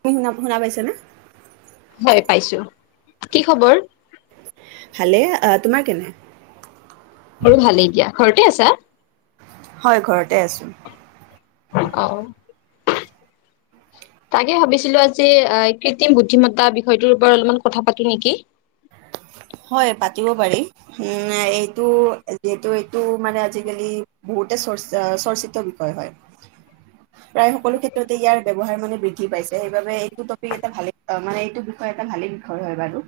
তুমি শুনা, শুনা পাইছ নে? হয় পাইছো। কি খবৰ? ভালেই, আ তোমাৰ কেনে? মোৰ ভালেই দিয়া। ঘৰতে আছা? হয় ঘৰতে আছো। অ তাকে ভাবিছিলো আজি কৃত্ৰিম বুদ্ধিমত্তা বিষয়টোৰ ওপৰত অলপমান কথা পাতো নেকি। হয় পাতিব পাৰি। উম এইটো যিহেতু এইটো মানে আজিকালি বহুতে চৰ্চ চৰ্চিত বিষয় হয়। [inaudible] প্ৰায় সকলো ক্ষেত্ৰতে ইয়াৰ ব্যৱহাৰ মানে বৃদ্ধি পাইছে। সেইবাবে এইটো টপিক এটা ভালে মানে এইটো এটা ভালে বিষয় হয় বাৰু।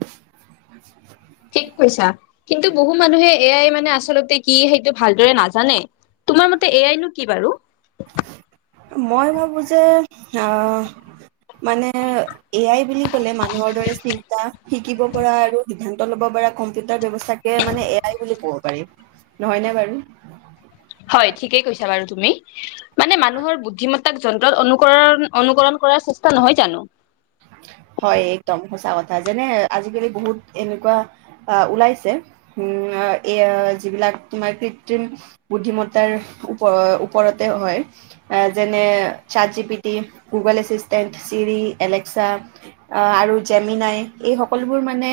ঠিক কৈছা কিন্তু বহু মানুহে এ আই মানে আচলতে কি সেইটো ভালদৰে নাজানে। তোমাৰ মতে এ আইনো- কি বাৰু? মই ভাবোঁ যে, আহ', - মানে এয়াই বুলি ক'লে মানুহৰ দৰে চিন্তা- শিকিব পৰা আৰু সিদ্ধান্ত ল'ব পাৰ কম্পিউটাৰ ব্যৱস্থাকে মানে এ আই বুলি ক'ব পাৰি। নহয়নে বাৰু। হয় ঠিকেই কৈছা বাৰু তুমি, মানে মানুহৰ বুদ্ধিমতা- যন্ত্ৰত অনুকৰণ-অনুকৰণ কৰাৰ চেষ্টা নহয় জানোঁ। হয়, একদম সঁচা কথা যেনে আজি-কালি বহুত এনেকুৱা- আহ', ওলাইছে উম' এই যিবিলাক তোমাৰ কৃত্ৰিম- বুদ্ধিমত্তাৰ ওপ-ওপৰতে হয়। যেনে- চাট G P T, Google assistant, Siri, Alexa- অ', আৰু জেমিনাই এই সকলোবোৰ মানে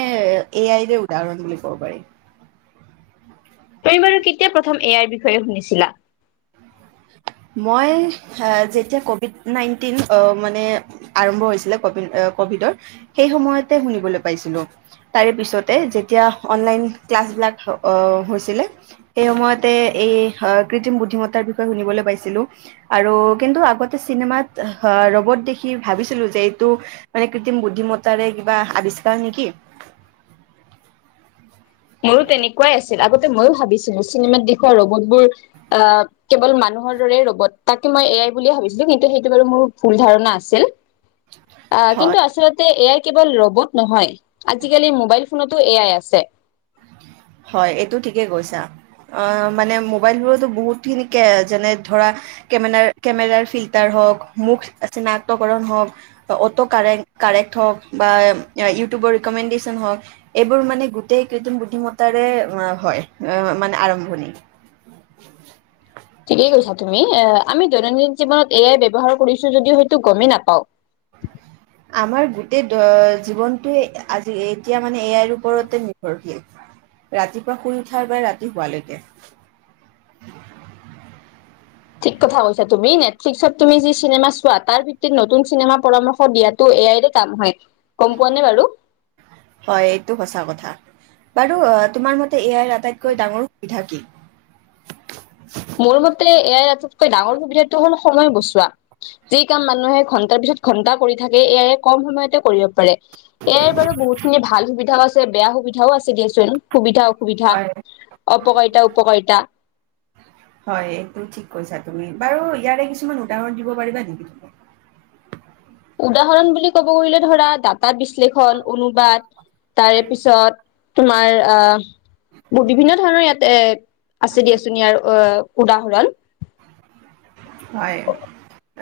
এ আইৰে উদাহৰণ বুলি ক'ব পাৰি। তুমি বাৰু কেতিয়া প্ৰথম এয়াৰ বিষয়ে শুনিছিলা? মই যেতিয়া কভিড নাইণ্টিন অ', মানে- আৰম্ভ হৈছিলে কভি-কভিডৰ, সেই সময়তে শুনিবলৈ পাইছিলোঁ। তাৰে পিছতে যেতিয়া অনলাইন ক্লাছ বিলাক হৈছিলে। সেই সময়তে এই কৃত্ৰিম বুদ্ধিমত্তাৰ বিষয়ে শুনিবলৈ পাইছিলোঁ। আৰু কিন্তু আগতে চিনেমাত ৰবট দেখি ভাবিছিলোঁ যে এইটো- মানে কৃত্ৰিম বুদ্ধিমত্তাৰে কিবা আৱিষ্কাৰ নেকি। মোৰো তেনেকুৱাই আছিল আগতে ময়ো ভাবিছিলোঁ। চিনেমাত দেখা ৰবতবোৰ আহ', - কেৱল মানুহৰ দৰেই ৰ'বত তাকে মই এয়াই বুলিয়ে ভাবিছিলোঁ কিন্তু সেইটো বাৰু মোৰ ভুল ধাৰণা আছিল। অ', হয় কিন্তু আচলতে এয়াই কেৱল ৰবত নহয়, আজি-কালি মোবাইল- ফোনতো এয়াই আছে। হয় এইটো ঠিকেই কৈছা। অ', মানে মোবাইলবোৰতো বহুতখিনিকে যেনে ধৰা- কেমেৰাৰ-কেমেৰাৰ ফিল্টাৰ হওঁক, মুখ চিনাক্তকৰণ হওঁক- অটো কাৰেক- কাৰেক্ট হওক, বা ইউটিউবৰ ৰিকমেণ্ডেশচন হওক। এইবোৰ মানে গোটেই কেইদম বুদ্ধিমত্তাৰে হয় মানে আৰম্ভণি। ঠিকেই কৈছা তুমি এ আমি দৈনন্দিন জীৱনত এয়াই ব্যৱহাৰ কৰিছো যদিও হয়তো গমেই নাপাওঁ। আমাৰ গোটেই জীৱনটোৱে আজি এতিয়া মানে এয়াৰ ওপৰতে নিৰ্ভৰশীল। ৰাতিপুৱা শুই উঠাৰ বাবে ৰাতি শুৱালৈকে। ঠিক কথা কৈছা তুমি নেটফ্লিক্সত তুমি যি চিনেমা চোৱা তাৰ ভিত্তিত নতুন চিনেমাৰ পৰামৰ্শ দিয়া টো এ আই ৰে কাম হয়, গম পোৱা নে বাৰু? হয় এইটো সঁচা কথা। বাৰু অ', তোমাৰ মতে এ আই ৰ আটাইতকৈ ডাঙৰ সুবিধা কি? মোৰ মতে এ আই ৰ আটাইতকৈ ডাঙৰ সুবিধাটো হ'ল সময় বচোৱা। যি কাম মানুহে ঘন্টাৰ পিছত ঘন্টা কৰি থাকে এ আইয়ে কম সময়তে কৰিব পাৰে। এ আই ৰ বাৰু বহুত খিনি ভাল সুবিধাও আছে বেয়া সুবিধাও আছে দিয়াচোন। সুবিধা- অসুবিধা, হয় অপকাৰিতা -উপকাৰিতা। হয় এইটো ঠিক কৈছা তুমি, বাৰু ইয়াৰে কিছুমান উদাহৰণ দিব পাৰিবা নেকি তুমি? উদাহৰণ বুলি ক'ব গলে ধৰা তাত তাত বিশ্লেষণ, অনুবাদ, তাৰে পিছত তোমাৰ আহ', - বিভিন্ন ধৰণৰ ইয়াতে এ, আছে দিয়াচোন ইয়াৰ অ', উদাহৰণ। হয়,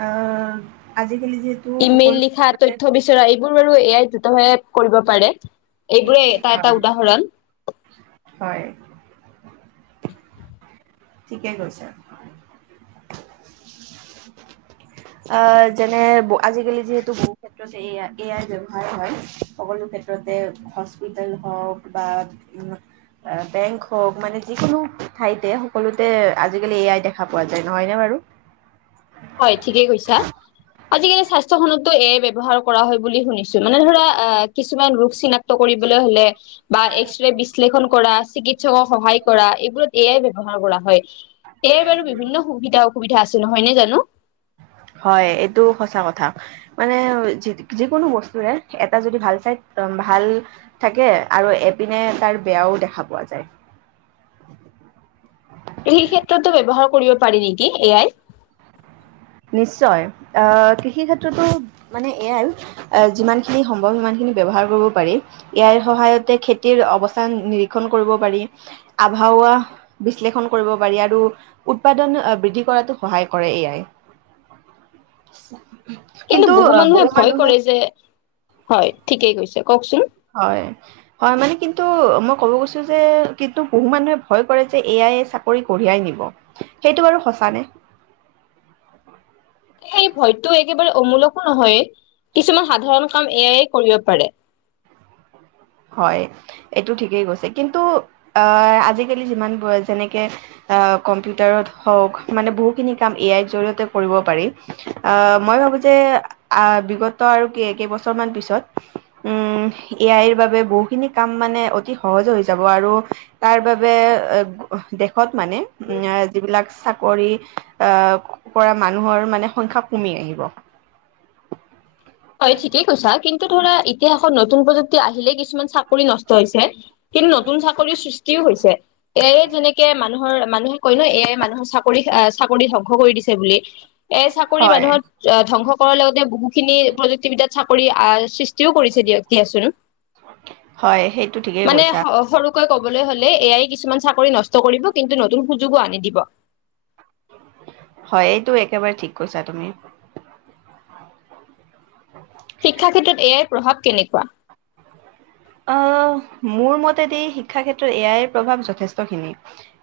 আহ', আজি-কালি যে ইমেইল লিখা তথ্য বিচৰা এইবোৰ বাৰু এয়াই দ্ৰুতভাৱে কৰিব পাৰে। এইবোৰে এটা হয়, এটা উদাহৰণ। হয়। ঠিকেই কৈছে। [inaudible] আহ যেনে আজিকালি যিহেতু বহু ক্ষেততে এ য়া এ আই ব্যৱহাৰ হয় সকলো ক্ষেত্ৰতে হস্পিটেল হওক বা উম বেংক হওক মানে যিকোনো ঠাইতে হ সকলোতে আজিকালি এ আই দেখা পোৱা যায় নহয়নে বাৰু? হয় ঠিকেই কৈছা। আজিকালি স্বাস্থ্য খনতো এ আই ৰ ব্যৱহাৰ কৰা হয় বুলি শুনিছো মানে ধৰা অ কিছুমান ৰোগ চিনাক্ত। কৰিবলৈ হলে বা এক্সেৰে বিশ্লেষণ কৰা চিকিৎসকৰ সহায় কৰা এইবোৰত এ আই ব্যৱহাৰ কৰা হয়। এ আই ৰ বাৰু বিভিন্ন সুবিধা অসুবিধা আছে নহয় নে জানোঁ। হয় এইটো সঁচা কথা। মানে যিকোনো বস্তুৰে এটা যদি ভাল চাইড ভাল থাকে আৰু এপিনে তাৰ বেয়াও দেখা পোৱা যায়। ত সেই ক্ষেত্ৰতো ব্যৱহাৰ কৰিব পাৰি নেকি এ আই। নিশ্চয় আহ কৃষি ক্ষেত্ৰতো মানে এ আই আহ যিমান খিনি সম্ভৱ সিমান খিনি ব্যৱহাৰ কৰিব পাৰি। ইয়াৰ সহায়তে খেতিৰ অৱস্থা নিৰীক্ষণ কৰিব পাৰি আভাহোৱা বিশ্লেষণ কৰিব পাৰি আৰু উৎপাদন বৃদ্ধি কৰাতো সহায় কৰে এ আই। [unintelligible] কিন্তু বহু মানুহে ভয় কৰে যে হয় ঠিকেই গৈছে কওঁকচোন। হয়। হয় মানে কিন্তু মই ক'ব গৈছো যে কিন্তু বহু মানুহে ভয় কৰে যে এ আই ৱে চাকৰি কঢ়িয়াই নিব। সেইটো বাৰু সঁচা নে? সেই ভয়তো একেবাৰে অমূলকো নহয় কিছুমান সাধাৰণ কাম এয়াইে কৰিব পাৰে। হয় এইটো ঠিকেই কৈছে। কিন্তু আহ আজিকালি যিমান হয় যেনেকে অ কম্পিউটাৰত হওক মানে বহুখিনি কাম এ আইৰ জৰিয়তে কৰিব পাৰি। অ মই ভাবো যে আহ বিগত আৰু কেইবছৰ মান পিছত উম এ আইৰ বাবে তাৰ বাবে বহুখিনি কাম মানে অতি সহজে হৈ যাব আৰু তাৰ বাবে এ দেশত মানে যিবিলাক চাকৰি আহ কৰা মানুহৰ মানে সংখ্যা কমি আহিব। হয় ঠিকেই কৈছা কিন্তু ধৰা ইতিহাসত নতুন প্ৰযুক্তি আহিলে কিছুমান চাকৰি নষ্ট হৈছে। কিন্তু নতুন চাকৰি সৃষ্টিও হৈছে এ আই যেনেকে মান মানুহৰ মানুহে কৈ ন এ আই মানুহৰ চাকৰি চাকৰি ধংস কৰি দিছে বুলি। এ চাকৰি হয়। মানুহত আহ ধ্বংস কৰাৰ লগতে বহুখিনি প্ৰযুক্তিবিদ্যাত চাকৰি আহ সৃষ্টি কৰিছে দিয়ক দিয়াচোন হয় সেইটো ঠিকেই মানে কৈছা সৰু কৈ কবলৈ হলে এয়াই কিছুমান চাকৰি নষ্ট কৰিব কিন্তু নতুন সুযোগো আনি দিব। হয় এইটো একেবাৰে ঠিক কৈছা তুমি। [inaudible] শিক্ষা ক্ষেত্ৰত এ আইৰ প্ৰভাৱ কেনেকুৱা? আহ মোৰ মতেদি শিক্ষা ক্ষেত্ৰত এয়াইৰ প্ৰভাৱ যথেষ্টখিনি।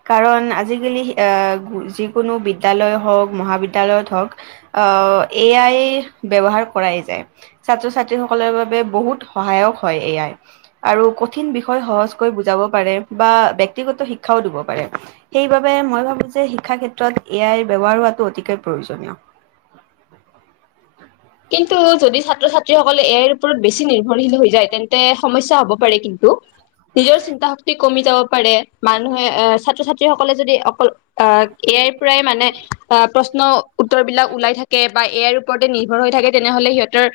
কাৰণ আজিকালি আহ যিকোনো বিদ্যালয় হওঁক মহাবিদ্যালয়ত হওক আঁহ এ আই ব্যৱহাৰ কৰাই যায়। ছাত্ৰ ছাত্ৰীসকলৰ বাবে বহুত সহায়ক হয় এ আই। আৰু কঠিন বিষয় সহজকৈ বুজাব পাৰে, বা ব্যক্তিগত শিক্ষাও দিব পাৰে। সেইবাবে মই ভাবো যে শিক্ষা ক্ষেত্ৰত এ আই ব্যৱহাৰ হোৱাটো অতিকৈ প্ৰয়োজনীয়। কিন্তু যদি ছাত্ৰ ছাত্ৰীসকলে ইয়াৰ ওপৰত বেছি নিৰ্ভৰশীল হৈ যায়, তেন্তে সমস্যা হ'ব পাৰে কিন্তু। নিজৰ চিন্তা শক্তি কমি যাব পাৰে, মানুহে আঁহ ছাত্ৰ ছাত্ৰীসকলে যদি অকল আহঁ। এ‌‌ আই পৰাই মানে অঁ প্ৰশ্ন উত্তৰ বিলাক ওলাই থাকে বা এ আই ওপৰতে নি ৰ্ভৰ হৈ থাকে তেনেহলে সিহঁতৰ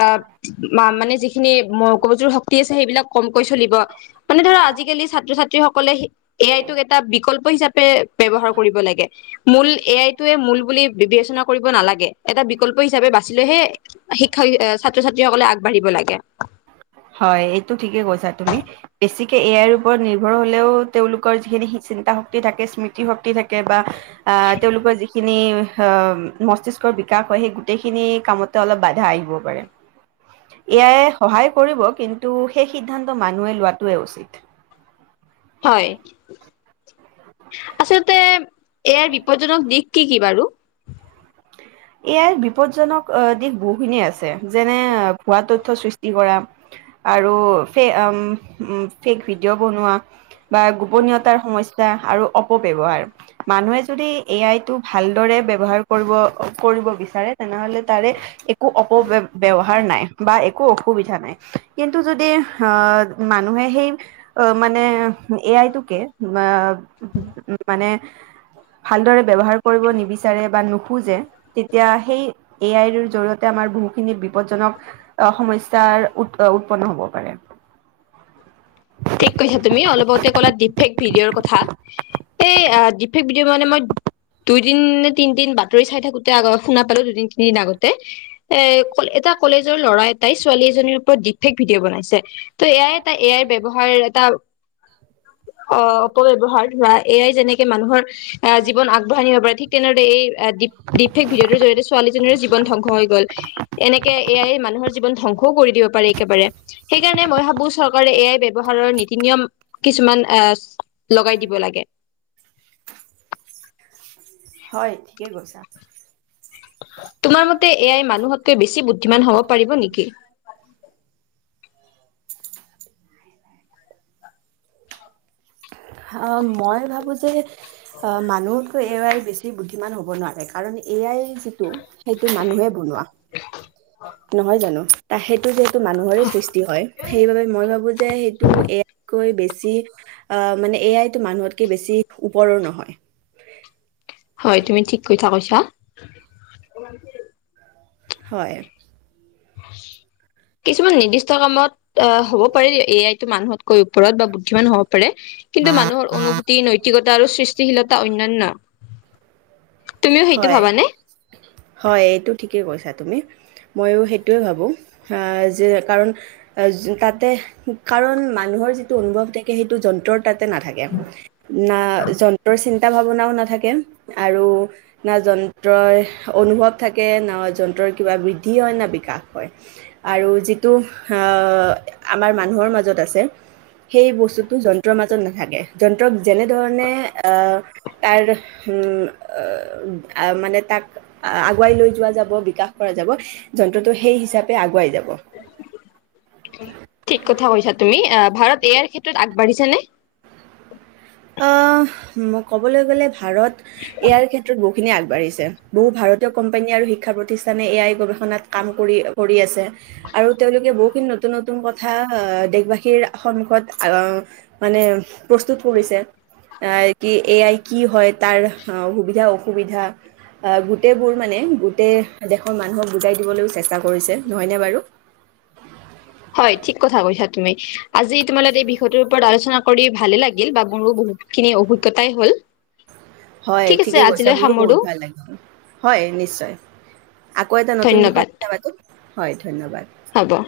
আঁহ মানে যিখিনি মগজুৰ শক্তি আছে সেইবিলাক কমকৈ চলিব। মানে ধৰা আজিকালি ছাত্ৰ ছাত্ৰীসকলে এ আইটোক এটা বিকল্প হিচাপে ব্যৱহাৰ কৰিব লাগে। মূল এ আইটোৱে মূল বুলি বিবেচনা কৰিব নালাগে, এটা বিকল্প হিচাপে বা ছিলে হে শিক্ষা ছাত্ৰ ছাত্ৰী সকলে আগবাঢ়িব লাগে। হয়, এইটো ঠিকে কৈছা তুমি। বেছিকে এ আইৰ ওপৰত নিৰ্ভৰ হলেও, তেওঁলোকৰ যিখিনি চিন্তা শক্তি থাকে স্মৃতি শক্তি থাকে বা আঁহ তেওঁলোকৰ যিখিনি, অ মস্তিষ্ক বিকাশ হয় সেই গোটেইখিনি কামতে অলপ বাধা আহিব পাৰে। এ আই সহায় কৰিব, কিন্তু সেই সিদ্ধান্ত মানুহেই লোৱাটোৱে উচিত। হয়, ‌আচলতে ইয়াৰ বিপদজ্জনক দিশ, কি কি বাৰু? [inaudible] এ আই বিপদজ্জনক আঁহ দিশ বহুখিনিয় আছে, যেনে ভুৱা তথ্য সৃষ্টি কৰা। আৰু ফে অঁ উম ফেক ভিডিঅ বনোৱা। বা গোপনীয়তাৰ সমস্যা আৰু অপব্যৱহাৰ। মানুহে যদি এ আইটো ভালদৰে ব্যৱহাৰ কৰিব কৰিব বিচাৰে তেনেহলে তাৰে একো অপব্যৱহাৰ নাই বা একো অসুবিধা নাই কিন্তু যদি আহঁ মানুহে সেই অ মানে এ আইটোকে অঁ মানে ভালদৰে ব্যৱহাৰ কৰিব নিবিচাৰে বা‌ নো খুজে তেতিয়া সেই এ আইৰ জৰিয়তে আমাৰ বহুখিনি বিপদজ্জনক। সমস্যাৰ উ উৎপন্ন হ'ব পাৰে। ঠিক কৈছা তুমি অলপ আগতে ক'লা ফেক ভিডিঅ'ৰ কথা। এই ডিফিক ভিডিঅ' মানে মই দুইদিন নে তিনিদিন বাতৰি চাই থাকোতে আগ শুনা পালো দুদিন তিনিদিন আগতে। এ ক এটা কলেজৰ ল'ৰা এটাই ছোৱালী এজনীৰ ওপৰত ডি ফেক ভিডিঅ' বনাইছে। ত এ আই এটা এআইৰ ব্য এটা অ অপব্যৱহাৰৰ হোৱা এআইৰ যেনেকে মানুহৰ আহ জীৱন আগবঢ়াই নিব পাৰে ঠিক তেনেদৰে এই ডিফেক্ট ভিডিঅ'টো জৰিয়তে‌ ছোৱালীজনীৰে জীৱন ধংস‌ হৈ গ'ল। এনেকে এ আই মানুহৰ জীৱন ধ্বংসও কৰি দিব পাৰে একেবাৰে। সেইকাৰণে মই ভাবো চৰকাৰে এ আই ব্য হাৰ নীতি নিয়ম কিছুমান এ লগাই দিব লাগে। হয় ঠিকে কৈছা। তোমাৰ মতে এ আই মানুহতকৈ বেছি বুদ্ধিমান হব পাৰিব নেকি? অ, মই ভাবো যে। অ মানুহতকৈ এ আই বেছি বুদ্ধিমান হ'ব নোৱাৰে কাৰণ এ আই যিটো সেইটো মানুহে বনোৱা [unintelligible] নহয় জানোঁ তা সেইটো যিহেতু মানুহৰে সৃষ্টি হয় সেইবাবে মই ভাবোঁ যে সেইটো এ কৈ বেছি আহ মানে এ আইতো মানুহতকে বেছি ওপৰৰ নহয় হয় তুমি ঠিক কথা কৈছা তোৰ নাম কি হয় কিছুমান নিৰ্দিষ্ট কামত অ হ'ব পাৰে এ আই ত মানুহতকৈ ওপৰত বা বুদ্ধিমান হও কিন্তু মানুহৰ অনুভূতি নৈতিকতা আৰু সৃষ্টিশীলতা অন্যান্য তুমিও সেইটো হয় ভাবানে? হয় এইটো ঠিকে কৈছা তুমি মইয়ো সেইটোৱে ভাবোঁ যে কাৰণ তাতে কাৰণ মানুহৰ যিটো অনুভৱ থাকে সেইটো যন্ত্ৰত তাতে নাথাকে না যন্ত্ৰৰ চিন্তা ভাৱনাও নাথাকে আৰু না যন্ত্ৰৰই অনুভৱ থাকে ন যন্ত্ৰৰ কিবা বৃদ্ধি হয় না বিকাশ হয় আৰু যিটো আমাৰ মানুহৰ মাজত আছে সেই বস্তুটো যন্ত্ৰৰ মাজত নাথাকে যন্ত্ৰক যেনেধৰণে অ তাৰ মানে তাক আগুৱাই লৈ যোৱা যাব বিকাশ কৰা যাব যন্ত্ৰটো সেই হিচাপে আগুৱাই যাব ঠিক কথা কৈছা তুমি ভাৰত এ আই ক্ষেত্ৰত আগবাঢ়িছে নে ক'বলৈ গ'লে ভাৰত ইয়াৰ ক্ষেত্ৰত বহুত খিনি আগবাঢ়িছে বহু ভাৰতীয় কোম্পানী আৰু শিক্ষা প্ৰতিষ্ঠানে এ আই গৱেষণাত কাম কৰি কৰি আছে আৰু তেওঁলোকে বহুখিনি নতুন নতুন কথা আহ দেশবাসীৰ সন্মুখত আহ মানে প্ৰস্তুত কৰিছে এ কি এ আই কি হয় তাৰ সুবিধা অসুবিধা আহ গোটেইবোৰ মানে গোটেই দেশৰ মানুহক বুজাই দিবলৈও চেষ্টা কৰিছে নহয়নে বাৰু হয় ঠিক কথা কৈছা তুমি আজি তোমাৰ এই বিষয়টোৰ ওপৰত আলোচনা কৰি ভালে লাগিল বা মোৰো বহুত খিনি অভিজ্ঞতাই হ'ল হয় ঠিক আছে ঠিকে কৈছা আজিলৈ মোৰো সামৰো বহুত ভাল লাগিব হয় নিশ্চয় আকৌ এটা নতুন বিষয় ধন্যবাদ কথাপাতো হয় ধন্যবাদ হব